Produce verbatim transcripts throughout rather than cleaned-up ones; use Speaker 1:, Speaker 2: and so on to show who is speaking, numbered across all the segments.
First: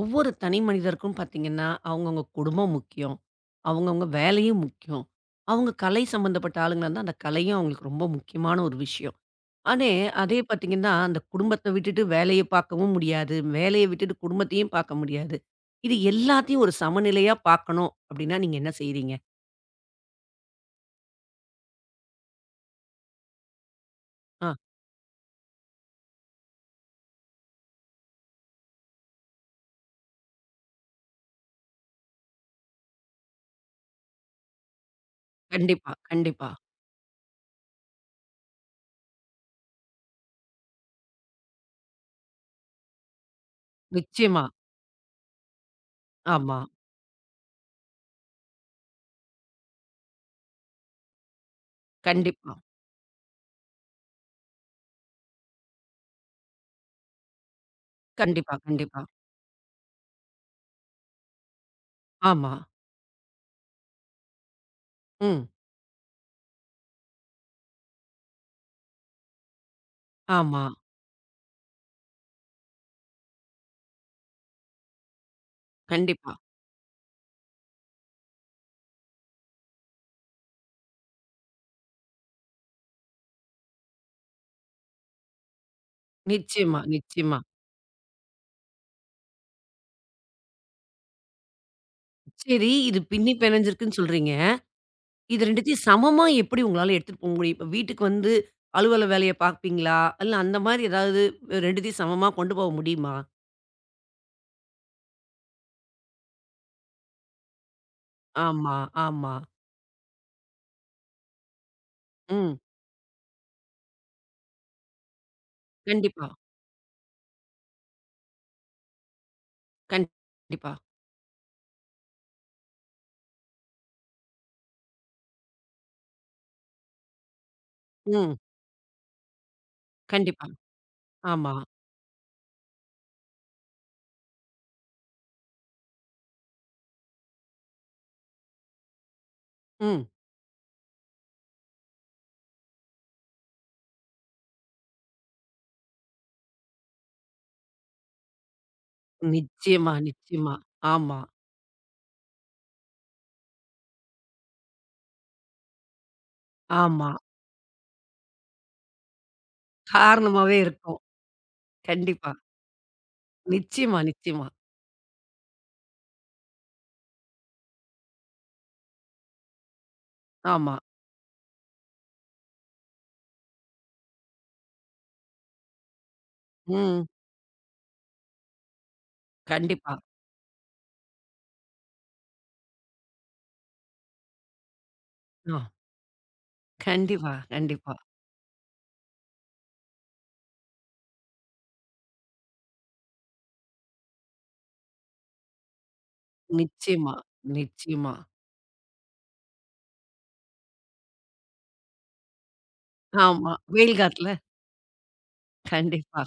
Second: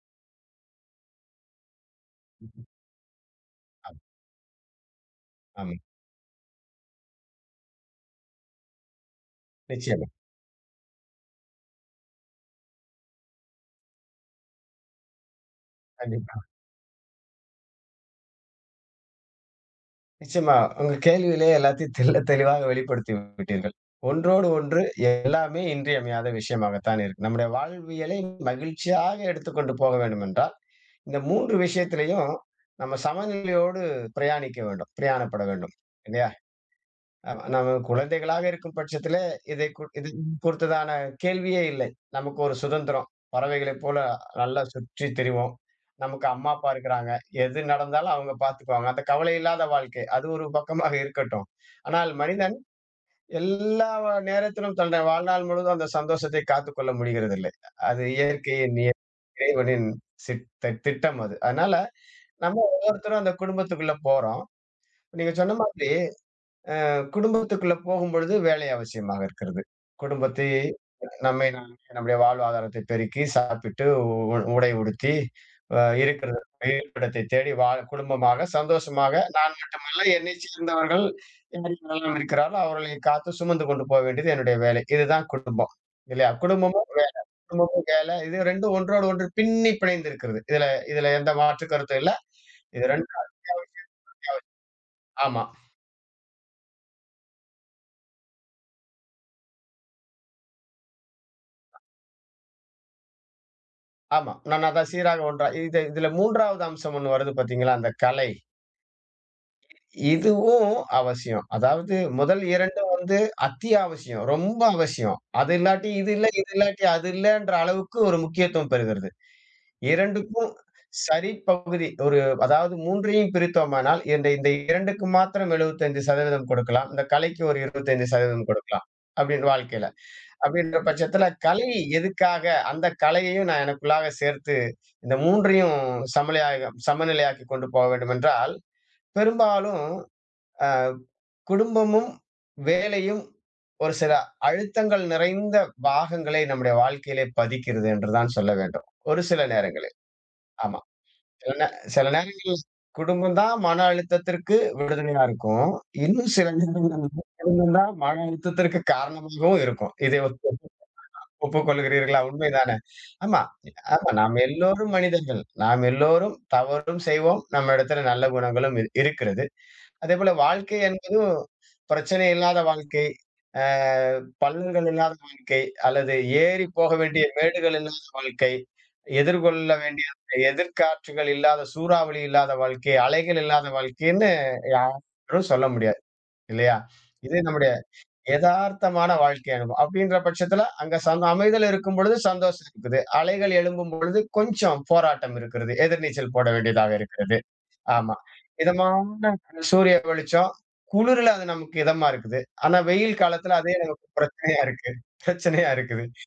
Speaker 1: ஒவ்வொரு தனி மனிதருக்கும் பார்த்தீங்கன்னா, அவங்கவங்க குடும்பம் முக்கியம்.
Speaker 2: ஆ
Speaker 1: அவங்கவங்க வேலையும் முக்கியம். அவங்க
Speaker 2: ஆமா.
Speaker 1: கலை சம்மந்தப்பட்ட ஆளுங்களா இருந்தா, அந்த கலையும் அவங்களுக்கு ரொம்ப முக்கியமான ஒரு விஷயம். ஆனே
Speaker 2: நிச்சயமா.
Speaker 1: அதே பார்த்தீங்கன்னா, அந்த குடும்பத்த விட்டுட்டு வேலைய பார்க்கவும் முடியாது. வேலைய விட்டுட்டு குடும்பத்தையும் பார்க்க முடியாது. இது
Speaker 2: கண்டிப்பா.
Speaker 1: எல்லாத்தையும் ஒரு சமநிலையா பார்க்கணும் அப்படின்னா, நீங்க என்ன செய்றீங்க?
Speaker 2: நிச்சயமா. உங்க கேள்வியிலேயே எல்லாத்தையும் தெள்ள தெளிவாக வெளிப்படுத்தி விட்டீர்கள். ஒன்றோடு
Speaker 1: ஆ,
Speaker 2: ஒன்று எல்லாமே இன்றியமையாத விஷயமாகத்தான் இருக்கு. நம்முடைய வாழ்வியலை மகிழ்ச்சியாக எடுத்துக்கொண்டு போக வேண்டுமென்றால், இந்த மூன்று விஷயத்திலயும் நம்ம சமநிலையோடு பிரயாணிக்க வேண்டும். பிரயாணப்பட வேண்டும்.
Speaker 1: கண்டிப்பா,
Speaker 2: இல்லையா?
Speaker 1: கண்டிப்பா.
Speaker 2: ஆமா. நாம குழந்தைகளாக இருக்கும் பட்சத்திலே, இதை கு இது குறித்ததான கேள்வியே இல்லை. நமக்கு ஒரு சுதந்திரம். பறவைகளைப் போல
Speaker 1: நிச்சயமா.
Speaker 2: நல்லா சுற்றி திரிவோம். நமக்கு அம்மா,
Speaker 1: ஆமா.
Speaker 2: அப்பா இருக்கிறாங்க. எது நடந்தாலும் அவங்க பார்த்துக்குவாங்க. அந்த கவலை இல்லாத வாழ்க்கை. அது ஒரு பக்கமாக இருக்கட்டும். ஆனால்
Speaker 1: கண்டிப்பா.
Speaker 2: மனிதன் எல்லா வ நேரத்திலும் தன்னுடைய வாழ்நாள் முழுவதும் அந்த சந்தோஷத்தை காத்துக்கொள்ள முடிகிறதில்லை. அது
Speaker 1: கண்டிப்பா,
Speaker 2: இயற்கையின் நிய
Speaker 1: கண்டிப்பா.
Speaker 2: இறைவனின் சிட் திட்டம் அது. அதனால
Speaker 1: ஆமா.
Speaker 2: நம்ம ஒவ்வொருத்தரும் அந்த குடும்பத்துக்குள்ள போறோம். நீங்க
Speaker 1: ம்.
Speaker 2: சொன்ன மாதிரி குடும்பத்துக்குள்ள போகும்பொழுது வேலை அவசியமாக இருக்கிறது. குடும்பத்தை
Speaker 1: ஆமா.
Speaker 2: நம்மை நாமே நம்முடைய வாழ்வாதாரத்தை பெருக்கி, சாப்பிட்டு, உ உடை உடுத்தி, அ இருக்கிற
Speaker 1: கண்டிப்பா.
Speaker 2: இருப்பிடத்தை தேடி வாழ குடும்பமாக சந்தோஷமாக நான் மட்டுமல்ல, என்னைச் சேர்ந்தவர்கள் யார் யாரெல்லாம் இருக்கிறார்களோ, அவர்களை காத்து சுமந்து கொண்டு போக வேண்டியது என்னுடைய வேலை. இதுதான் குடும்பம். இல்லையா?
Speaker 1: நிச்சயமா,
Speaker 2: குடும்பமும் வேலை,
Speaker 1: நிச்சயமா.
Speaker 2: குடும்பமும் வேலை. இது இரண்டும் ஒன்றோடு ஒன்று பின்னி பிணைந்திருக்கிறது. இதுல இதுல எந்த மாற்று கருத்தும் இல்ல.
Speaker 1: சரி,
Speaker 2: இது
Speaker 1: இது
Speaker 2: 2ம்
Speaker 1: பின்னி
Speaker 2: அத்தியாவசியம்.
Speaker 1: பிணைஞ்சிருக்குன்னு சொல்றீங்க.
Speaker 2: ஆமா.
Speaker 1: இது ரெண்டத்தையும் சமமா எப்படி உங்களால எடுத்துட்டு போக முடியும்? இப்ப வீட்டுக்கு வந்து அலுவல வேலைய பார்ப்பீங்களா? இல்ல அந்த மாரி ஏதாவது ரெண்டத்தையும் சமமா கொண்டு போக முடியுமா?
Speaker 2: ஆமா. நான் அதான் சீராக ஒன்றா இது இதுல மூன்றாவது அம்சம் ஒண்ணு வருது பார்த்தீங்களா? அந்த கலை.
Speaker 1: ஆமா, ஆமா.
Speaker 2: இதுவும் அவசியம். அதாவது முதல்
Speaker 1: ம்.
Speaker 2: இரண்டும் வந்து அத்தியாவசியம். ரொம்ப அவசியம். அது இல்லாட்டி இது இல்ல,
Speaker 1: கண்டிப்பா,
Speaker 2: இது இல்லாட்டி அது இல்லன்ற அளவுக்கு ஒரு முக்கியத்துவம் பெறுகிறது. இரண்டுக்கும்
Speaker 1: கண்டிப்பா.
Speaker 2: சரி பகுதி ஒரு அதாவது மூன்றையும் பிரித்தோமானால், இந்த இந்த இரண்டுக்கு மாத்திரம் எழுபத்தி ஐந்து சதவீதம் கொடுக்கலாம். இந்த கலைக்கு ஒரு
Speaker 1: ம்.
Speaker 2: இருபத்தி ஐந்து சதவீதம் கொடுக்கலாம். அப்படின்னு வாழ்க்கையில.
Speaker 1: கண்டிப்பா.
Speaker 2: அப்படின்ற பட்சத்துல
Speaker 1: ஆமா.
Speaker 2: கலை எதுக்காக அந்த கலையையும் நான் எனக்குள்ளாக சேர்த்து இந்த மூன்றையும் சமநிலையாக சமநிலையாக்கிக் கொண்டு போக வேண்டுமென்றால், பெரும்பாலும்
Speaker 1: ம்.
Speaker 2: அ குடும்பமும், வேலையும் ஒரு சில அழுத்தங்கள் நிறைந்த பாகங்களை நம்முடைய வாழ்க்கையிலே பதிக்கிறது என்று தான் சொல்ல வேண்டும். ஒரு சில
Speaker 1: நிச்சயமா,
Speaker 2: நேரங்களில்.
Speaker 1: நிச்சயமா.
Speaker 2: ஆமா.
Speaker 1: ஆமா,
Speaker 2: சில நே சில நேரம் குடும்பம் தான் மன அழுத்தத்திற்கு விடுதலையா இருக்கும். இன்னும் சில நேரங்கள்ல
Speaker 1: ஆமா.
Speaker 2: குடும்பம் தான் மன அழுத்தத்திற்கு காரணமாகவும் இருக்கும். இதை
Speaker 1: காரணமாவே இருக்கும்.
Speaker 2: ஒப்புக்கொள்கிறீர்களா?
Speaker 1: கண்டிப்பா.
Speaker 2: உண்மைதானே! ஆமா,
Speaker 1: நிச்சயமா,
Speaker 2: ஆமா. நாம்
Speaker 1: நிச்சயமா.
Speaker 2: எல்லோரும் மனிதர்கள். நாம் எல்லோரும் தவறும் செய்வோம். நம்ம இடத்துல நல்ல குணங்களும் இரு இருக்கிறது. அதேபோல
Speaker 1: ஆமா.
Speaker 2: வாழ்க்கை என்பதும் பிரச்சனை இல்லாத வாழ்க்கை, அ பள்ளங்கள் இல்லாத வாழ்க்கை, அல்லது ஏறி போக
Speaker 1: ம்.
Speaker 2: வேண்டிய மேடுகள் இல்லாத வாழ்க்கை, எதிர்கொள்ள
Speaker 1: கண்டிப்பா.
Speaker 2: வேண்டிய எதிர்க்காற்றுகள் இல்லாத, சூறாவளி இல்லாத வாழ்க்கை, அலைகள் இல்லாத வாழ்க்கைன்னு யாரும்
Speaker 1: ஆ.
Speaker 2: சொல்ல முடியாது இல்லையா?
Speaker 1: கண்டிப்பா,
Speaker 2: இது நம்முடைய
Speaker 1: கண்டிப்பா.
Speaker 2: எதார்த்தமான வாழ்க்கை அனுபவம். அப்படின்ற பட்சத்துல அங்க சந் அமைதல் இருக்கும் பொழுது சந்தோஷம் இருக்குது. அலைகள் எழும்பும் பொழுது கொஞ்சம் போராட்டம் இருக்கிறது. எதிர்நீச்சல் போட வேண்டியதாக
Speaker 1: நிச்சயமா,
Speaker 2: இருக்கிறது.
Speaker 1: நிச்சயமா.
Speaker 2: ஆமா. இதமான சூரிய வெளிச்சம். குளிர்ல அது நமக்கு இதமா இருக்குது. ஆனா வெயில்
Speaker 1: ஆமா.
Speaker 2: காலத்துல அதே
Speaker 1: வெயில்
Speaker 2: நமக்கு
Speaker 1: காலத்துல.
Speaker 2: பிரச்சனையா இருக்கு. பிரச்சனையா இருக்குது.
Speaker 1: கண்டிப்பா,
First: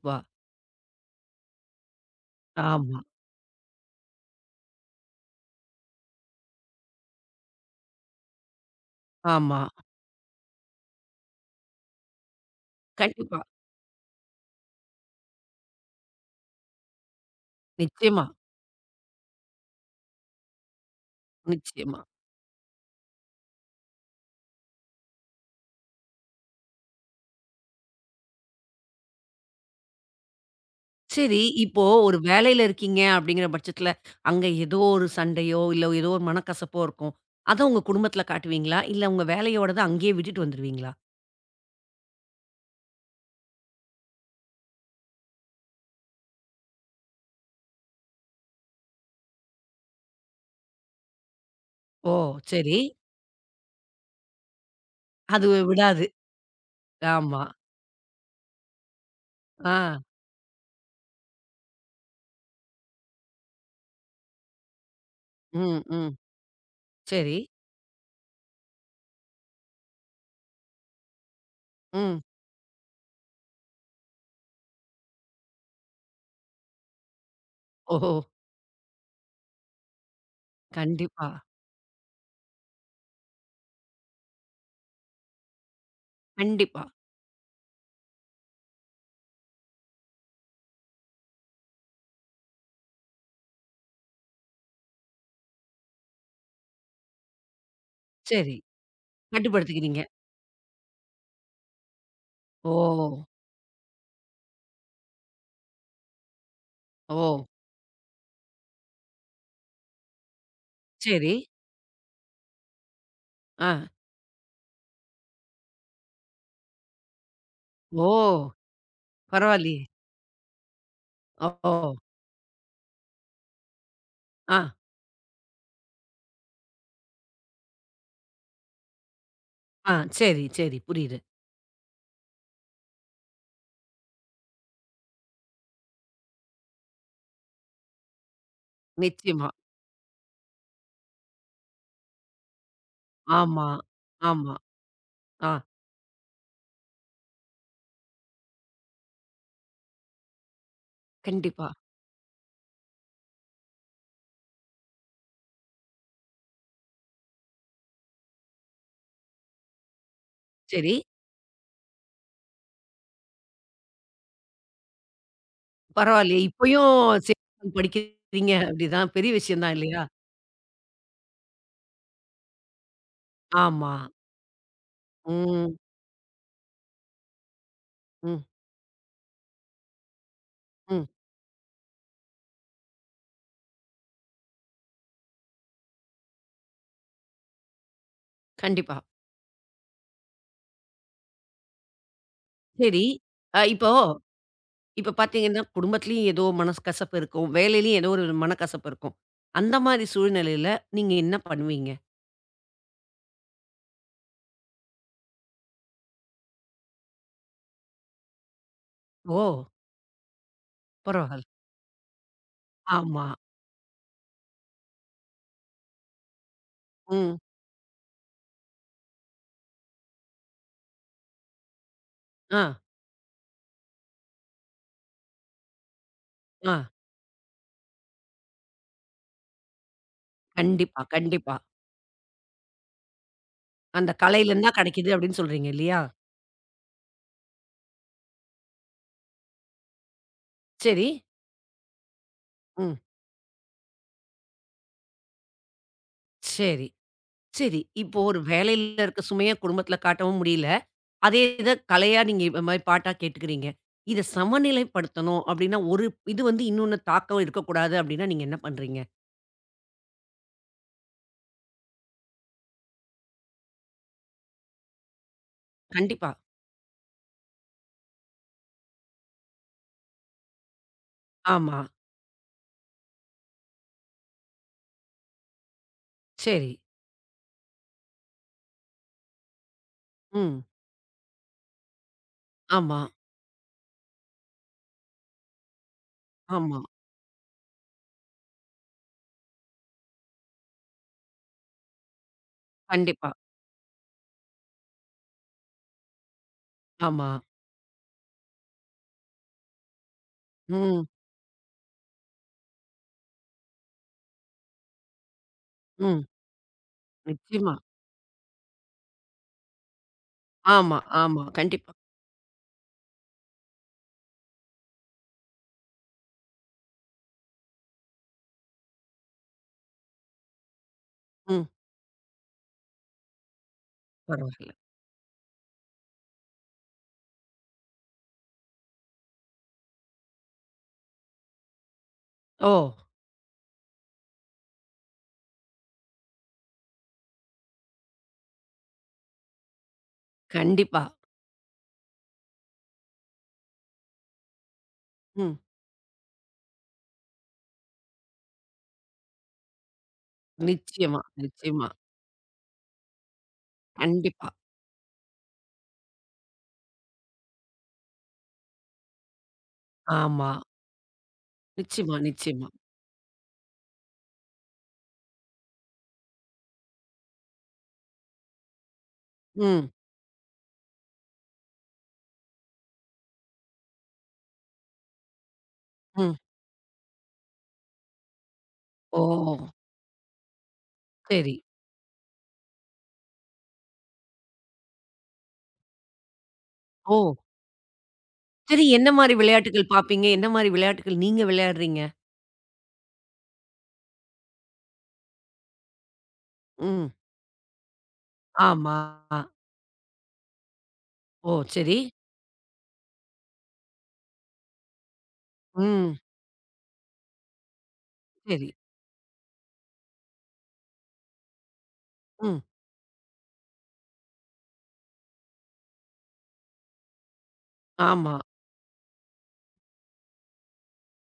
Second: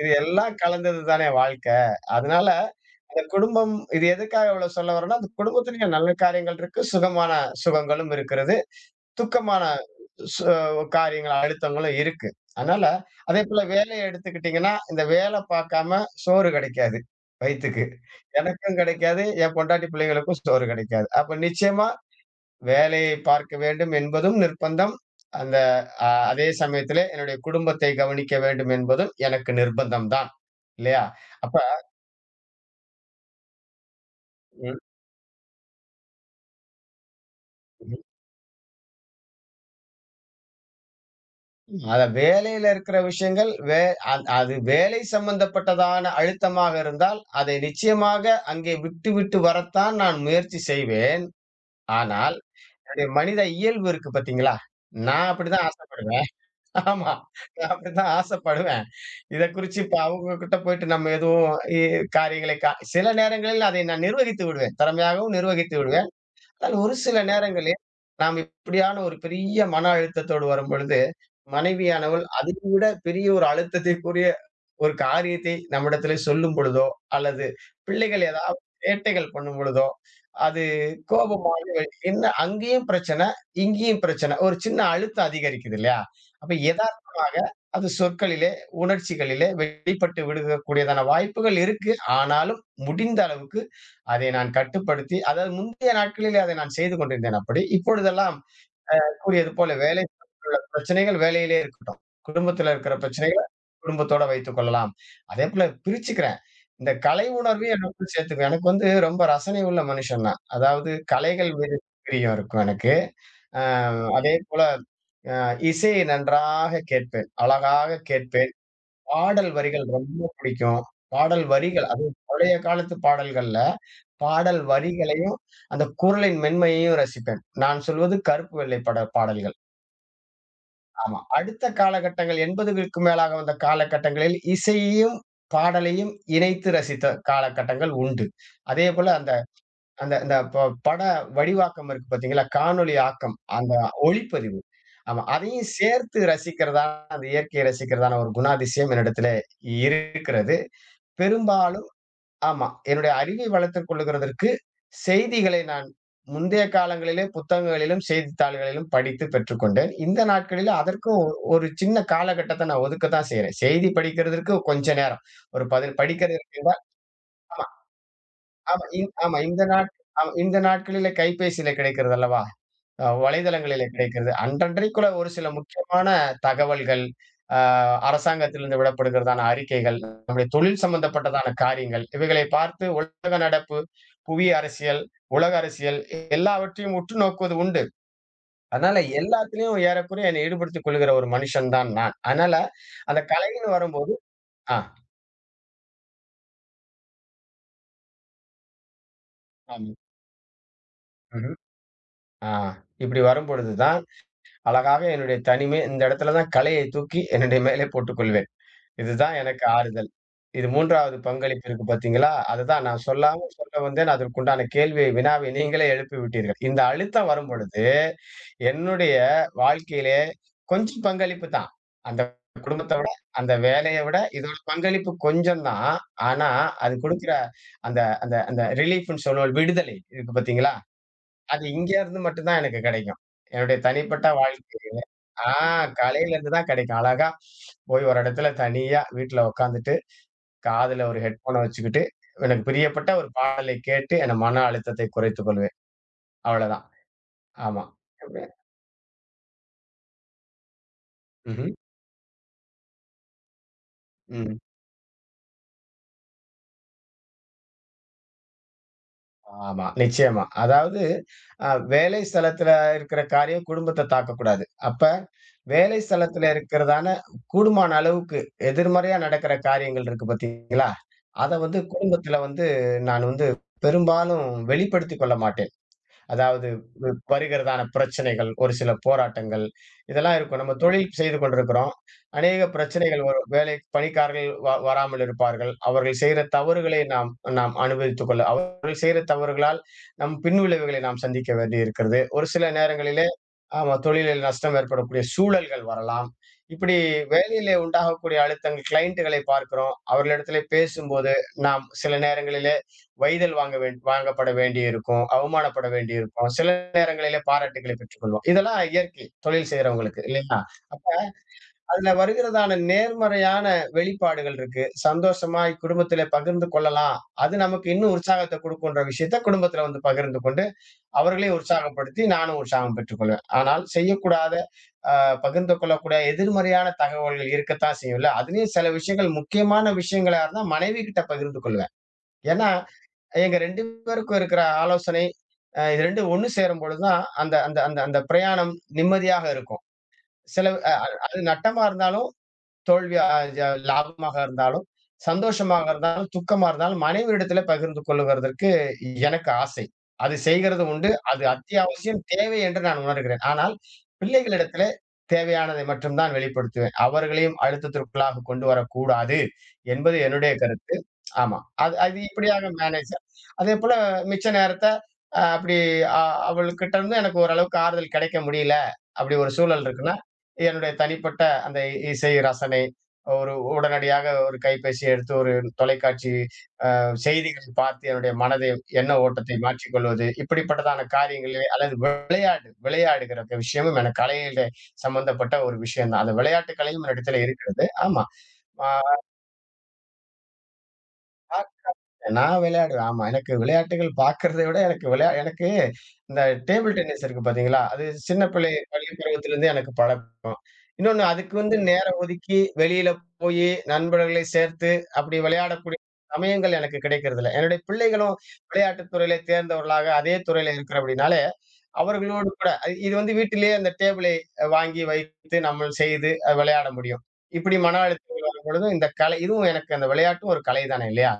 Speaker 2: இது எல்லாம் கலந்தது தானே வாழ்க்கை. அதனால
Speaker 1: ஆமா,
Speaker 2: அந்த குடும்பம் இது எதுக்காக இவ்வளவு சொல்ல வரேன்னா, அந்த குடும்பத்திலயும் நல்ல காரியங்கள் இருக்கு. சுகமான சுகங்களும் இருக்கிறது.
Speaker 1: ஆமா.
Speaker 2: துக்கமான சு காரியங்கள், அழுத்தங்களும் இருக்கு. அதனால
Speaker 1: கண்டிப்பா.
Speaker 2: அதேபோல வேலைய எடுத்துக்கிட்டீங்கன்னா, இந்த வேல பார்க்காம சோறு கிடைக்காது வயித்துக்கு.
Speaker 1: நிச்சயமா,
Speaker 2: எனக்கும் கிடைக்காது, என் பொண்டாட்டி பிள்ளைகளுக்கும் சோறு கிடைக்காது. அப்ப நிச்சயமா
Speaker 1: நிச்சயமா.
Speaker 2: வேலையை பார்க்க வேண்டும் என்பதும் நிர்பந்தம். அந்த அ அதே சமயத்திலே என்னுடைய குடும்பத்தை கவனிக்க வேண்டும் என்பதும் எனக்கு நிர்பந்தம் தான். இல்லையா?
Speaker 1: சரி,
Speaker 2: அப்ப
Speaker 1: இப்போ ஒரு வேலையில இருக்கீங்க அப்படிங்கிற பட்சத்துல, அங்க
Speaker 2: ம்.
Speaker 1: ஏதோ ஒரு சண்டையோ, இல்ல ஏதோ ஒரு மனக்கசப்போ இருக்கும். அத உங்க குடும்பத்துல காட்டுவீங்களா? இல்ல உங்க வேலையோடத அங்கேயே விட்டுட்டு வந்துருவீங்களா?
Speaker 2: அத வேலையில இருக்கிற விஷயங்கள் வே அந் அது வேலை சம்பந்தப்பட்டதான அழுத்தமாக இருந்தால், அதை நிச்சயமாக அங்கே விட்டுவிட்டு வரத்தான் நான் முயற்சி செய்வேன்.
Speaker 1: ஓ!
Speaker 2: ஆனால்,
Speaker 1: சரி.
Speaker 2: என்னுடைய மனித இயல்பு இருக்கு பார்த்தீங்களா? நான்
Speaker 1: அது
Speaker 2: அப்படிதான்
Speaker 1: விடாது.
Speaker 2: ஆசைப்படுவேன். ஆமா.
Speaker 1: ஆமா.
Speaker 2: நான் அப்படிதான் ஆசைப்படுவேன். இத
Speaker 1: ஆ.
Speaker 2: குறிச்சு இப்ப அவங்க கிட்ட போயிட்டு நம்ம எதுவும் இ காரியங்களை கா சில நேரங்களில் அதை நான் நிர்வகித்து விடுவேன். திறமையாகவும் நிர்வகித்து
Speaker 1: ம்,
Speaker 2: விடுவேன்.
Speaker 1: ம்.
Speaker 2: ஆனால் ஒரு சில
Speaker 1: சரி.
Speaker 2: நேரங்களில் நாம் இப்படியான ஒரு பெரிய மன அழுத்தத்தோடு வரும்பொழுது
Speaker 1: ம்.
Speaker 2: மனைவியானவள் அதையும் விட பெரிய ஒரு அழுத்தத்திற்குரிய ஒரு காரியத்தை நம்மிடத்திலே சொல்லும் பொழுதோ, அல்லது
Speaker 1: ஓஹோ!
Speaker 2: பிள்ளைகள் ஏதாவது சேட்டைகள் பண்ணும் பொழுதோ, அது
Speaker 1: கண்டிப்பா,
Speaker 2: கோபமாக என்ன அங்கேயும் பிரச்சனை, இங்கேயும் பிரச்சனை. ஒரு சின்ன அழுத்தம் அதிகரிக்குது இல்லையா? அப்ப
Speaker 1: கண்டிப்பா.
Speaker 2: எதார்த்தமாக அது சொற்களிலே, உணர்ச்சிகளிலே வெளிப்பட்டு விடுகக்கூடியதான வாய்ப்புகள் இருக்கு. ஆனாலும் முடிந்த அளவுக்கு அதை நான் கட்டுப்படுத்தி அதாவது முந்தைய நாட்களிலே அதை நான் செய்து கொண்டிருந்தேன் அப்படி. இப்பொழுதெல்லாம்
Speaker 1: சரி.
Speaker 2: கூறியது போல
Speaker 1: கட்டுப்படுத்திக்கிறீங்க.
Speaker 2: வேலை சார்ந்துள்ள பிரச்சனைகள் வேலையிலே இருக்கட்டும். குடும்பத்தில
Speaker 1: ஓ!
Speaker 2: இருக்கிற பிரச்சனைகள குடும்பத்தோட வைத்துக் கொள்ளலாம். அதேபோல பிரிச்சுக்கிறேன். இந்த
Speaker 1: ஓ!
Speaker 2: கலை உணர்வையும் எனக்குள் சேர்த்துக்குவேன். எனக்கு வந்து ரொம்ப ரசனை உள்ள மனுஷன் நான். அதாவது
Speaker 1: சரி.
Speaker 2: கலைகள் மீது பிரியம் இருக்கும் எனக்கு. அ
Speaker 1: ஆ.
Speaker 2: அதேபோல அ இசையை நன்றாக கேட்பேன். அழகாக
Speaker 1: ஓ!
Speaker 2: கேட்பேன். பாடல்
Speaker 1: பரவாயில்லையே!
Speaker 2: வரிகள் ரொம்ப பிடிக்கும். பாடல்
Speaker 1: ஓ! ஓ.
Speaker 2: வரிகள் அதுவும் பழைய காலத்து பாடல்கள்ல,
Speaker 1: ஆ,
Speaker 2: பாடல் வரிகளையும், அந்த குரலின் மென்மையையும் ரசிப்பேன். நான் சொல்வது கருப்பு வெள்ளை பட பாடல்கள்.
Speaker 1: ஆ. சரி, சரி.
Speaker 2: ஆமா.
Speaker 1: புரியுது.
Speaker 2: அடுத்த காலகட்டங்கள் எண்பதுகளுக்கு மேலாக வந்த காலகட்டங்களில் இசையையும், பாடலையும் இணைத்து ரசித்த காலகட்டங்கள் உண்டு. அதேபோல அந்த
Speaker 1: நிச்சயமா.
Speaker 2: அந்த அந்த ப பட வடிவாக்கம் இருக்கு பார்த்தீங்களா? காணொளி ஆக்கம்.
Speaker 1: ஆமா,
Speaker 2: அந்த
Speaker 1: ஆமா.
Speaker 2: ஒளிப்பதிவு. ஆமா.
Speaker 1: ஆ,
Speaker 2: அதையும் சேர்த்து ரசிக்கிறதான அந்த இயற்கையை ரசிக்கிறதான ஒரு குணாதிசயம் என்னிடத்திலே இருக்கிறது.
Speaker 1: கண்டிப்பா.
Speaker 2: பெரும்பாலும் ஆமா. என்னுடைய அறிவை வளர்த்துக் கொள்ளுகிறதற்கு செய்திகளை நான் முந்தைய காலங்களிலே புத்தகங்களிலும், செய்தித்தாள்களிலும் படித்து பெற்றுக்கொண்டேன். இந்த நாட்களில
Speaker 1: சரி.
Speaker 2: அதற்கும் ஒ- ஒரு சின்ன காலகட்டத்த நான் ஒதுக்கத்தான் செய்றேன். செய்தி படிக்கிறதற்கு கொஞ்ச நேரம். ஒரு பதில்
Speaker 1: பரவாயில்லையே!
Speaker 2: படிக்கிறதற்கு
Speaker 1: இப்பயும்
Speaker 2: ஆமா,
Speaker 1: சேர்ந்து படிக்கிறீங்க
Speaker 2: ஆமா, இந்
Speaker 1: அப்படிதான் பெரிய
Speaker 2: ஆமா இந்த
Speaker 1: விஷயம் தான்
Speaker 2: நாட்
Speaker 1: இல்லையா?
Speaker 2: ஆமா இந்த நாட்களிலே கைபேசியில கிடைக்கிறது அல்லவா? அ வலைதளங்களிலே
Speaker 1: ஆமா.
Speaker 2: கிடைக்கிறது. அன்றன்றைக்குள்ள ஒரு சில
Speaker 1: ம்,
Speaker 2: முக்கியமான தகவல்கள், அ
Speaker 1: ம்,
Speaker 2: அரசாங்கத்திலிருந்து விடப்படுகிறதான அறிக்கைகள், நம்முடைய தொழில்
Speaker 1: ம்.
Speaker 2: சம்பந்தப்பட்டதான காரியங்கள், இவைகளை பார்த்து உலக நடப்பு, புவி அரசியல், உலக அரசியல் எல்லாவற்றையும் உற்று நோக்குவது உண்டு. அதனால
Speaker 1: கண்டிப்பா.
Speaker 2: எல்லாத்துலயும் ஏறக்குறைய என்னை ஈடுபடுத்திக் கொள்கிற ஒரு மனுஷன் தான் நான். அதனால
Speaker 1: சரி.
Speaker 2: அந்த
Speaker 1: அ
Speaker 2: கலைன்னு
Speaker 1: இப்போ
Speaker 2: வரும்போது ஆ,
Speaker 1: இப்ப பார்த்தீங்கன்னா, குடும்பத்திலயும் ஏதோ மனக்கசப்பு இருக்கும். வேலையிலயும் ஏதோ ஒரு மனக்கசப்பு இருக்கும். அந்த
Speaker 2: ஆமா.
Speaker 1: மாரி சூழ்நிலையில நீங்க என்ன
Speaker 2: ம்ஹ்ம்.
Speaker 1: பண்ணுவீங்க?
Speaker 2: ஆ இப்படி வரும்பொழுது தான், அழகாக என்னுடைய தனிமை இந்த இடத்துல தான் கலையை தூக்கி என்னுடைய மேலே போட்டுக்கொள்வேன். இதுதான்
Speaker 1: ஓ!
Speaker 2: எனக்கு ஆறுதல். இது மூன்றாவது
Speaker 1: பரவால்ல.
Speaker 2: பங்களிப்பு இருக்கு பார்த்தீங்களா? அதுதான் நான்
Speaker 1: ஆமா.
Speaker 2: சொல்லாம சொல்ல வந்தேன். அதற்குண்டான கேள்வியை, வினாவை நீங்களே எழுப்பி விட்டீர்கள். இந்த அழுத்தம்
Speaker 1: ம்.
Speaker 2: வரும்பொழுது, என்னுடைய வாழ்க்கையிலே கொஞ்சம் பங்களிப்பு தான். அந்த
Speaker 1: ஆ,
Speaker 2: குடும்பத்த விட, அந்த வேலைய விட இதோட பங்களிப்பு கொஞ்சம் தான். ஆனா,
Speaker 1: ஆ.
Speaker 2: அது குடுக்கிற அந்த அந்த அந்த ரிலீஃப்ன்னு சொல்லுவோம் விடுதலை இருக்கு பார்த்தீங்களா?
Speaker 1: கண்டிப்பா, கண்டிப்பா.
Speaker 2: அது இங்க இருந்து மட்டும் தான் எனக்கு கிடைக்கும். என்னுடைய
Speaker 1: அந்த
Speaker 2: தனிப்பட்ட
Speaker 1: கலையிலருந்து தான்
Speaker 2: வாழ்க்கையில.
Speaker 1: கிடைக்குது அப்படின்னு
Speaker 2: ஆ
Speaker 1: சொல்றீங்க இல்லையா?
Speaker 2: காலையில இருந்து தான் கிடைக்கும். அழகா போய் ஒரு இடத்துல தனியா வீட்ல உட்காந்துட்டு,
Speaker 1: சரி.
Speaker 2: காதுல ஒரு ஹெட்ஃபோன வச்சுக்கிட்டு, எனக்கு
Speaker 1: ம்.
Speaker 2: பிரியப்பட்ட ஒரு பாடலை கேட்டு, என் மன அழுத்தத்தை குறைத்துக் கொள்வேன். அவ்வளதான்.
Speaker 1: சரி, சரி.
Speaker 2: ஆமா.
Speaker 1: இப்போ ஒரு வேலையில இருக்க சுமைய குடும்பத்தில காட்டவும் முடியல. அதே இத
Speaker 2: ம்ஹ்ம்.
Speaker 1: கலையா நீங்க இந்த மாரி பாட்டா கேட்டுக்கிறீங்க. இத
Speaker 2: ம்.
Speaker 1: சமநிலைப்படுத்தணும் அப்படின்னா, ஒரு இது வந்து இன்னொன்னு தாக்கம் இருக்கக்கூடாது அப்படின்னா, நீங்க என்ன பண்றீங்க?
Speaker 2: ஆமா, நிச்சயமா. அதாவது அ வேலை ஸ்தலத்துல இருக்கிற காரியம் குடும்பத்த தாக்கக்கூடாது. அப்ப வேலை
Speaker 1: கண்டிப்பா.
Speaker 2: ஸ்தலத்துல இருக்கிறதான கூடுமான அளவுக்கு எதிர்மறையா நடக்கிற காரியங்கள் இருக்கு பார்த்தீங்களா? அத வந்து
Speaker 1: ஆமா.
Speaker 2: குடும்பத்துல வந்து நான் வந்து பெரும்பாலும் வெளிப்படுத்திக் கொள்ள மாட்டேன். அதாவது
Speaker 1: சரி.
Speaker 2: வ வருகிறதான பிரச்சனைகள், ஒரு சில போராட்டங்கள், இதெல்லாம் இருக்கும்.
Speaker 1: ம்.
Speaker 2: நம்ம தொழில் செய்து கொண்டிருக்கிறோம். அநேக
Speaker 1: ஆமா,
Speaker 2: பிரச்சனைகள் வரும். வேலை பணிக்காரர்கள் வ வராமல் இருப்பார்கள். அவர்கள் செய்ற
Speaker 1: ஆமா.
Speaker 2: தவறுகளை நாம் நாம் அனுபவித்துக் கொள்ள அவர்கள் செய்ற தவறுகளால் நம் பின்விளைவுகளை நாம் சந்திக்க வேண்டியிருக்கிறது. ஒரு சில நேரங்களில்
Speaker 1: கண்டிப்பா.
Speaker 2: ஆமா. தொழிலில் நஷ்டம் ஏற்படக்கூடிய சூழல்கள் வரலாம். இப்படி
Speaker 1: ஆமா.
Speaker 2: வேலையிலே உண்டாகக்கூடிய அழுத்தங்கள் கிளையண்டுகளை பார்க்கிறோம். அவர்களிடத்திலே
Speaker 1: ம்,
Speaker 2: பேசும்போது, நாம் சில நேரங்களிலே வைதல் வாங்க வேண் வாங்கப்பட வேண்டியிருக்கும். அவமானப்பட
Speaker 1: ம்.
Speaker 2: வேண்டியிருக்கும். சில நேரங்களிலே
Speaker 1: நிச்சயமா.
Speaker 2: பாராட்டுகளை பெற்றுக்கொள்வோம். இதெல்லாம் இயற்கை தொழில் செய்றவங்களுக்கு இல்லைங்களா?
Speaker 1: ஆமா,
Speaker 2: அப்ப
Speaker 1: ஆமா. கண்டிப்பா.
Speaker 2: அதுல வருகிறதான நேர்மறையான வெளிப்பாடுகள் இருக்கு. சந்தோஷமாய் குடும்பத்திலே பகிர்ந்து கொள்ளலாம். அது நமக்கு இன்னும் உற்சாகத்த குடுக்குன்ற விஷயத்த குடும்பத்தில வந்து பகிர்ந்து கொண்டு அவர்களை
Speaker 1: ம்.
Speaker 2: உற்சாகப்படுத்தி நானும் உற்சாகம் பெற்றுக்கொள்வேன். ஆனால் செய்யக்கூடாத,
Speaker 1: பரவால்ல.
Speaker 2: அ பகிர்ந்து கொள்ளக்கூடிய எதிர்மறையான தகவல்கள் இருக்கத்தான் செய்யும்ல. அதுலயும் சில விஷயங்கள் முக்கியமான விஷயங்களா இருந்தா மனைவி கிட்ட பகிர்ந்து கொள்வேன். ஏன்னா,
Speaker 1: ஓ!
Speaker 2: எங்க இரண்டு பேருக்கும் இருக்கிற ஆலோசனை, அ இது இரண்டு ஒண்ணு சேரும்பொழுது தான் அந்த அந்த அந்த அந்த பிரயாணம் நிம்மதியாக இருக்கும். சில அ
Speaker 1: கண்டிப்பா.
Speaker 2: அது நட்டமா இருந்தாலும் தோல்வி அ ஜ லாபமாக இருந்தாலும்,
Speaker 1: ம்.
Speaker 2: சந்தோஷமாக இருந்தாலும், துக்கமா இருந்தாலும் மனைவியிடத்தில பகிர்ந்து கொள்ளுகிறதற்கு எனக்கு ஆசை. அது செய்கிறது உண்டு.
Speaker 1: நிச்சயமா,
Speaker 2: அது
Speaker 1: நிச்சயமா.
Speaker 2: அத்தியாவசியம், தேவை என்று நான் உணர்கிறேன். ஆனால்
Speaker 1: கண்டிப்பா.
Speaker 2: பிள்ளைகளிடத்திலே தேவையானதை மட்டும் தான் வெளிப்படுத்துவேன். அவர்களையும் அழுத்தத்திற்குள்ளாக கொண்டு வரக்கூடாது என்பது
Speaker 1: ஆமா.
Speaker 2: என்னுடைய கருத்து. ஆமா. அது
Speaker 1: நிச்சயமா,
Speaker 2: அது இப்படியாக
Speaker 1: நிச்சயமா.
Speaker 2: மேனேஜ் அதேபோல மிச்ச நேரத்த அ அப்படி அ அவளுக்கிட்ட இருந்து எனக்கு ஓரளவுக்கு ஆறுதல் கிடைக்க முடியல, அப்படி ஒரு சூழல்
Speaker 1: ம்,
Speaker 2: இருக்குன்னா, என்னுடைய தனிப்பட்ட அந்த இசை ரசனை, ஒரு உடனடியாக ஒரு கைபேசியை எடுத்து ஒரு தொலைக்காட்சி
Speaker 1: ம்.
Speaker 2: அ செய்திகளை பார்த்து என்னுடைய மனதை எண்ண
Speaker 1: ஓ!
Speaker 2: ஓட்டத்தை மாற்றிக் கொள்வது. இப்படிப்பட்டதான
Speaker 1: சரி.
Speaker 2: காரியங்களிலே அல்லது விளையாடு விளையாடுகிற விஷயமும் எனக்கு கலையிலே சம்பந்தப்பட்ட ஒரு விஷயம் தான். அந்த விளையாட்டு கலையும்
Speaker 1: ஓ!
Speaker 2: என்னிடத்திலே இருக்கிறது. ஆமா.
Speaker 1: சரி, என்ன மாரி விளையாட்டுகள் பாப்பீங்க? என்ன மாரி விளையாட்டுகள் நீங்க
Speaker 2: ஆ
Speaker 1: விளையாடுறீங்க?
Speaker 2: நான் விளையாடுவேன். ஆமா. எனக்கு விளையாட்டுகள் பார்க்கிறத விட எனக்கு விளையா எனக்கு இந்த டேபிள்
Speaker 1: ம்.
Speaker 2: டென்னிஸ் இருக்கு பார்த்தீங்களா? அது சின்ன பிள்ளை
Speaker 1: ஆமா.
Speaker 2: பள்ளி பருவத்திலிருந்தே எனக்கு பழக்கம். இன்னொன்னு அதுக்கு
Speaker 1: ஓ!
Speaker 2: வந்து
Speaker 1: சரி.
Speaker 2: நேரம் ஒதுக்கி வெளியில போயி நண்பர்களை சேர்த்து அப்படி விளையாடக்கூடிய
Speaker 1: ம்.
Speaker 2: சமயங்கள் எனக்கு கிடைக்கிறதில்ல. என்னுடைய பிள்ளைகளும்
Speaker 1: சரி.
Speaker 2: விளையாட்டுத் துறையில தேர்ந்தவர்களாக அதே துறையில இருக்கிறபடினாலே அவர்களோடு
Speaker 1: ம்.
Speaker 2: கூட அ இது வந்து வீட்டிலேயே அந்த டேபிளை வாங்கி வைத்து நம்ம செய்து அ விளையாட முடியும். இப்படி மன
Speaker 1: ஆமா.
Speaker 2: அழுத்தங்கள் வரும்பொழுது இந்த கலை இதுவும் எனக்கு அந்த விளையாட்டும் ஒரு கலை தானே இல்லையா?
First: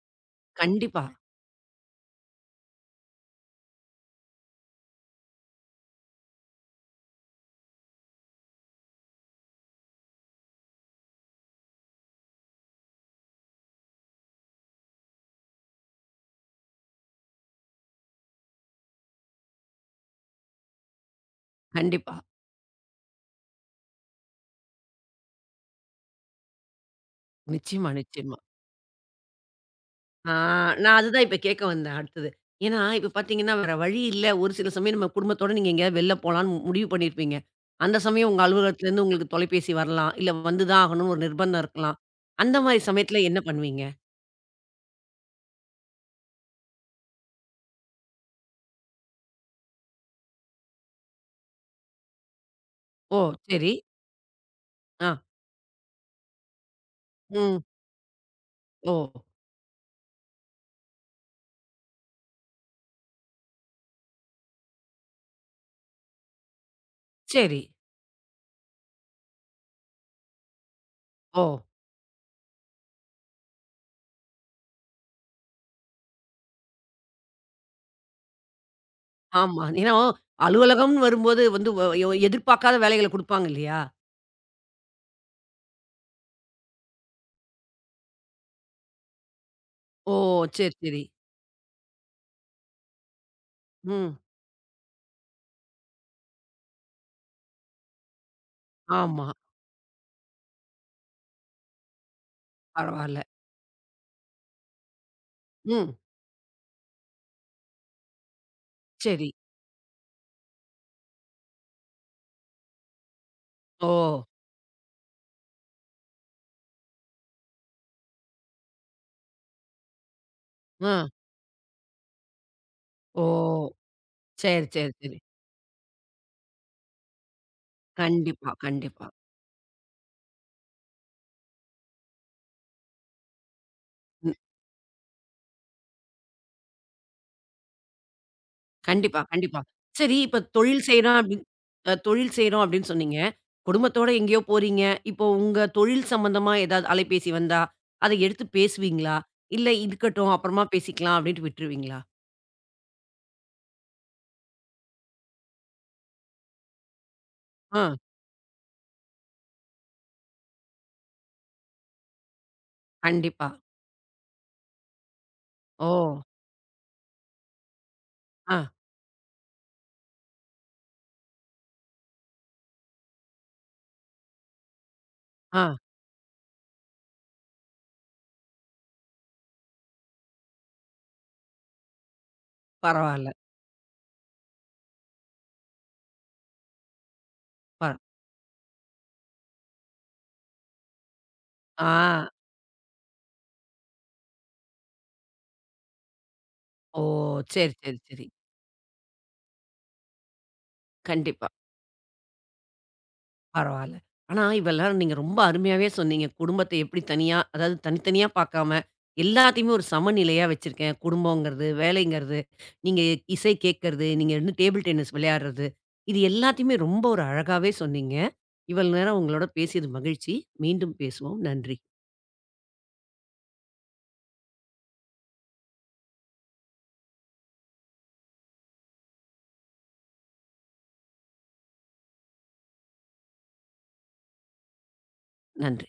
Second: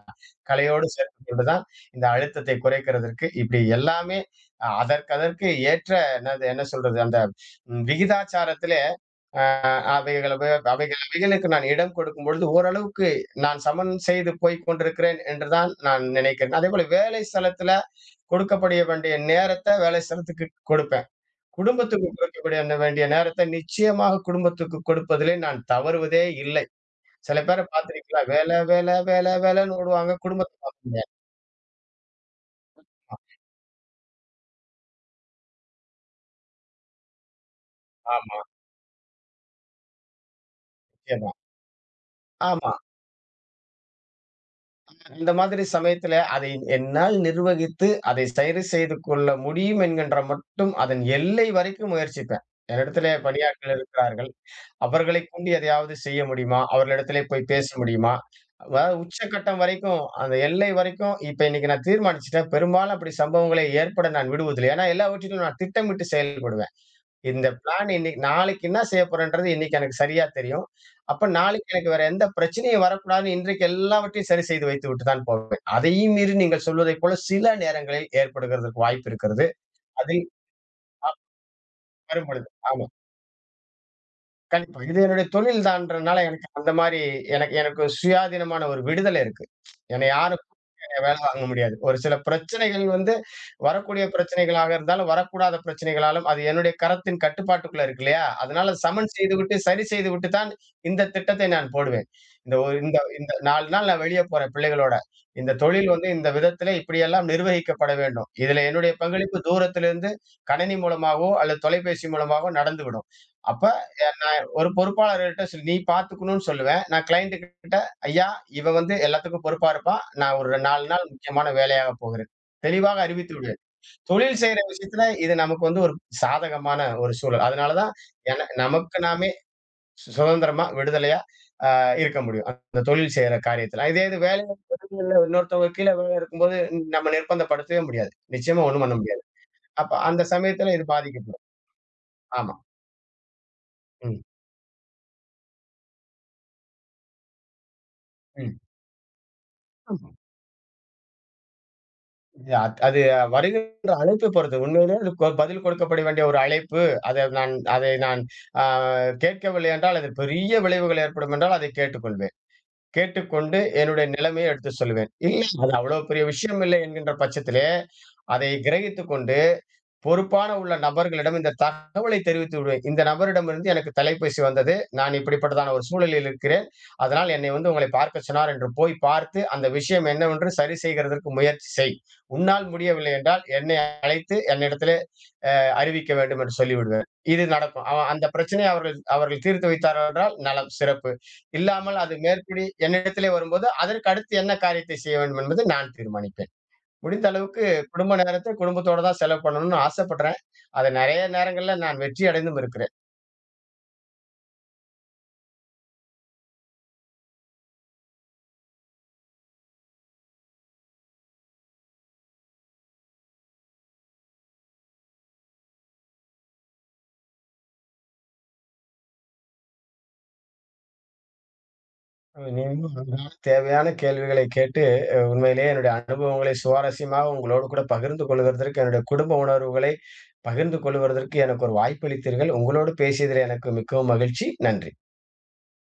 Speaker 2: கலையோடு
Speaker 1: கண்டிப்பா,
Speaker 2: சேர்த்துக் கொண்டு தான் இந்த அழுத்தத்தை குறைக்கிறதற்கு இப்படி எல்லாமே அ அதற்கதற்கு ஏற்ற என்னது என்ன சொல்றது? அந்த ம் விகிதாச்சாரத்திலே அவைகள வ அவைகள் அவைகளுக்கு நான் இடம் கொடுக்கும்பொழுது ஓரளவுக்கு நான் சமன் செய்து போய்க் கொண்டிருக்கிறேன் என்று தான் நான் நினைக்கிறேன். அதேபோல வேலை ஸ்தலத்தில கொடுக்கப்பட வேண்டிய நேரத்த வேலை ஸ்தலத்துக்கு கொடுப்பேன். குடும்பத்துக்கு
Speaker 1: கண்டிப்பா.
Speaker 2: கொடுக்கக்கூடிய அந்த வேண்டிய நேரத்த நிச்சயமாக குடும்பத்துக்கு கொடுப்பதிலே நான் தவறுவதே இல்லை. சில பேர
Speaker 1: நிச்சயமா,
Speaker 2: பார்த்திருக்கீங்களா?
Speaker 1: நிச்சயமா.
Speaker 2: வேல, வேல, வேல, வேலன்னு ஓடுவாங்க.
Speaker 1: ஆ,
Speaker 2: குடும்பத்த பார்க்க
Speaker 1: நான்
Speaker 2: முடியாது.
Speaker 1: அதுதான் இப்ப கேட்க வந்தேன் அடுத்தது. ஏன்னா, இப்ப பார்த்தீங்கன்னா, வேற வழி இல்ல. ஒரு சில சமயம் நம்ம குடும்பத்தோட நீங்க எங்கேயாவது வெளில போலான்னு முடிவு பண்ணியிருப்பீங்க. அந்த சமயம்
Speaker 2: ஆமா,
Speaker 1: உங்க அலுவலகத்துலேருந்து உங்களுக்கு தொலைபேசி வரலாம். இல்ல வந்து தான் ஆகணும்னு ஒரு
Speaker 2: நிச்சயமா.
Speaker 1: நிர்பந்தம் இருக்கலாம். அந்த
Speaker 2: ஆமா.
Speaker 1: மாரி சமயத்துல என்ன பண்ணுவீங்க?
Speaker 2: இந்த மாதிரி சமயத்துல அதை என்னால் நிர்வகித்து, அதை சரி செய்து கொள்ள முடியும் என்கின்ற மட்டும் அதன் எல்லை வரைக்கும் முயற்சிப்பேன். என்னிடத்திலே
Speaker 1: ஓ!
Speaker 2: பணியாட்கள்
Speaker 1: சரி.
Speaker 2: இருக்கிறார்கள்.
Speaker 1: ஆ.
Speaker 2: அவர்களைக் கொண்டு எதையாவது செய்ய முடியுமா? அவர்களிடத்திலே போய்
Speaker 1: ம்.
Speaker 2: பேச முடியுமா?
Speaker 1: ஓ!
Speaker 2: அதாவது உச்சகட்டம் வரைக்கும், அந்த எல்லை வரைக்கும் இப்ப இன்னைக்கு நான் தீர்மானிச்சுட்டேன். பெரும்பாலும் அப்படி சம்பவங்களை ஏற்பட நான் விடுவதில்லை. ஏன்னா எல்லாவற்றிலும் நான் திட்டமிட்டு செயல்படுவேன். இந்த
Speaker 1: சரி.
Speaker 2: பிளான் இன்னைக்கு நாளைக்கு என்ன செய்ய போறேன்றது இன்னைக்கு எனக்கு சரியா தெரியும். அப்ப
Speaker 1: ஓ!
Speaker 2: நாளைக்கு எனக்கு வேற எந்த பிரச்சனையும் வரக்கூடாதுன்னு இன்றைக்கு எல்லாவற்றையும் சரி செய்து வைத்துவிட்டு தான் போவேன். அதையும் மீறி நீங்கள் சொல்வதைப் போல சில நேரங்களில் ஏற்படுகிறதற்கு வாய்ப்பு இருக்கிறது.
Speaker 1: ஆமா. ஏன்னா,
Speaker 2: அதில்
Speaker 1: அலுவலகம்னு வரும்போது வந்து வ எ
Speaker 2: வரும்பொழுது
Speaker 1: எதிர்பார்க்காத
Speaker 2: ஆமா.
Speaker 1: வேலைகள குடுப்பாங்க இல்லையா?
Speaker 2: கண்டிப்பா. இது என்னுடைய தொழில் தான்றனால எனக்கு அந்த மாரி எனக்கு எனக்கு சுயாதீனமான ஒரு விடுதலை இருக்கு. என்னை
Speaker 1: ஓ!
Speaker 2: யாரும்
Speaker 1: சரி, சரி.
Speaker 2: வேலை வாங்க முடியாது. ஒரு சில பிரச்சனைகள் வந்து வரக்கூடிய
Speaker 1: ம்.
Speaker 2: பிரச்சனைகளாக இருந்தாலும், வரக்கூடாத பிரச்சனைகளாலும் அது என்னுடைய கரத்தின் கட்டுப்பாட்டுக்குள்ள இருக்கு இல்லையா? அதனால சமன்
Speaker 1: ஆமா.
Speaker 2: செய்துவிட்டு, சரி செய்துவிட்டு தான் இந்த திட்டத்தை நான் போடுவேன். இந்த ஒரு இந்த
Speaker 1: பரவால்ல.
Speaker 2: இந்த நான்கு நாள் நான் வெளிய போறேன் பிள்ளைகளோட. இந்த தொழில்
Speaker 1: ம்.
Speaker 2: வந்து இந்த விதத்தில இப்படியெல்லாம் நிர்வகிக்கப்பட வேண்டும். இதில என்னுடைய
Speaker 1: சரி.
Speaker 2: பங்களிப்பு தூரத்திலிருந்து கணினி மூலமாகவோ, அல்லது தொலைபேசி மூலமாகவோ நடந்துவிடும். அப்ப
Speaker 1: ஓ!
Speaker 2: நான் ஒரு பொறுப்பாளர்கள்ட்ட சொல்லி நீ பார்த்துக்கணும்னு சொல்லுவேன். நான் கிளையன்ட் கிட்ட ஐயா, இவ வந்து எல்லாத்துக்கும் பொறுப்பா இருப்பா. நான் ஒரு நான்கு நாள்
Speaker 1: அ.
Speaker 2: முக்கியமான வேலையாக போகிறேன். தெளிவாக
Speaker 1: ஓ!
Speaker 2: அறிவித்து விடுவேன். தொழில் செய்ற
Speaker 1: சரி, சரி,
Speaker 2: விஷயத்துல
Speaker 1: சரி.
Speaker 2: இது நமக்கு வந்து ஒரு சாதகமான ஒரு சூழல். அதனால தான் என
Speaker 1: கண்டிப்பா,
Speaker 2: நமக்கு
Speaker 1: கண்டிப்பா.
Speaker 2: நாமே சு சுதந்திரமா, விடுதலையா அ இருக்க முடியும். அந்த தொழில் செய்ற காரியத்துல. இதே இது
Speaker 1: ம்.
Speaker 2: வேலை இன்னொருத்தவங்க கீழ வேலை இருக்கும்போது நம்ம நிர்பந்தப்படுத்தவே முடியாது. நிச்சயமா ஒண்ணும் பண்ண
Speaker 1: கண்டிப்பா,
Speaker 2: முடியாது.
Speaker 1: கண்டிப்பா.
Speaker 2: அப்ப
Speaker 1: சரி,
Speaker 2: அந்த
Speaker 1: இப்ப
Speaker 2: சமயத்துல இது
Speaker 1: தொழில் செய்றோம் அப்டின்
Speaker 2: பாதிக்கப்படும்.
Speaker 1: அ தொழில்
Speaker 2: ஆமா.
Speaker 1: செய்றோம் அப்டின்னு சொன்னீங்க. குடும்பத்தோட
Speaker 2: ம்,
Speaker 1: எங்கேயோ போறீங்க. இப்போ உங்க தொழில் சம்பந்தமா ஏதாவது அலைபேசி வந்தா, அத எடுத்து பேசுவீங்களா? இல்ல
Speaker 2: ம்.
Speaker 1: இருக்கட்டும் அப்புறமா பேசிக்கலாம் அப்டின்ட்டு விட்டுருவீங்களா?
Speaker 2: யா அது வருகின்ற அழைப்பை பொறுத்து. உண்மையிலே அதுக்கு பதில் கொடுக்கப்பட வேண்டிய ஒரு அழைப்பு. அதை நான்
Speaker 1: ஆ.
Speaker 2: அதை நான் ஆ கேட்கவில்லை என்றால், அது பெரிய விளைவுகள் ஏற்படும் என்றால் அதை கேட்டுக்கொள்வேன்.
Speaker 1: கண்டிப்பா.
Speaker 2: கேட்டுக்கொண்டு என்னுடைய நிலைமையை எடுத்து சொல்லுவேன். இல்ல அது
Speaker 1: ஓ!
Speaker 2: அவ்வளோ பெரிய விஷயம் இல்லை என்கின்ற பட்சத்திலே, அதை
Speaker 1: ஆ,
Speaker 2: கிரகித்துக் கொண்டு பொறுப்பான உள்ள நபர்களிடம் இந்த தகவலை தெரிவித்து விடுவேன். இந்த நபரிடமிருந்து எனக்கு தொலைபேசி வந்தது. நான்
Speaker 1: ஆ.
Speaker 2: இப்படிப்பட்டதான ஒரு சூழலில் இருக்கிறேன். அதனால் என்னை வந்து உங்களை பார்க்க சொன்னார் என்று போய் பார்த்து, அந்த விஷயம் என்னவென்று சரி செய்கிறதற்கு முயற்சி செய். உன்னால் முடியவில்லை
Speaker 1: பரவால்ல.
Speaker 2: என்றால் என்னை அழைத்து என்னிடத்திலே அறிவிக்க வேண்டும் என்று சொல்லிவிடுவேன். இது
Speaker 1: ப
Speaker 2: நடக்கும். அவ அந்த பிரச்சனையை அவர்கள் அவர்கள் தீர்த்து வைத்தார்கள் என்றால் நலம், சிறப்பு. இல்லாமல் அது
Speaker 1: ஆ.
Speaker 2: மேற்படி என்னிடத்திலே வரும்போது, அதற்கு அடுத்து என்ன காரியத்தை செய்ய வேண்டும் என்பது நான் தீர்மானிக்கிறேன்.
Speaker 1: ஓ!
Speaker 2: முடிந்த அளவுக்கு
Speaker 1: சரி, சரி,
Speaker 2: குடும்ப
Speaker 1: சரி.
Speaker 2: நேரத்த குடும்பத்தோட தான் செலவு பண்ணணும்னு ஆசைப்படுறேன். அத நெறைய
Speaker 1: கண்டிப்பா.
Speaker 2: நேரங்கள்ல நான் வெற்றி அடைந்தும் இருக்கிறேன்.
Speaker 1: பரவால்ல. ஆனா, இவ எல்லாரும் நீங்க ரொம்ப அருமையாவே சொன்னீங்க. குடும்பத்த எப்படி தனியா அதாவது தனித்தனியா பார்க்காம, எல்லாத்தையுமே ஒரு சமநிலையா வச்சிருக்கேன். குடும்பங்கிறது, வேலைங்கிறது, நீங்க இசை கேட்கறது, நீங்க வந்து டேபிள் டென்னிஸ் விளையாடுறது. இது எல்லாத்தையுமே ரொம்ப ஒரு அழகாவே சொன்னீங்க. இவ்வளவு நேரம் உங்களோட பேசியது மகிழ்ச்சி. மீண்டும் பேசுவோம். நன்றி.
Speaker 2: நீங்களும் நன்றான தேவையான கேள்விகளை கேட்டு அ உண்மையிலேயே என்னுடைய அனுபவங்களை சுவாரஸ்யமாக உங்களோடு கூட பகிர்ந்து கொள்வதற்கு, என்னுடைய குடும்ப உணர்வுகளை பகிர்ந்து கொள்வதற்கு எனக்கு ஒரு வாய்ப்பளித்தீர்கள். உங்களோடு பேசியதில் எனக்கு மிகவும் மகிழ்ச்சி. நன்றி.
Speaker 1: நன்றி.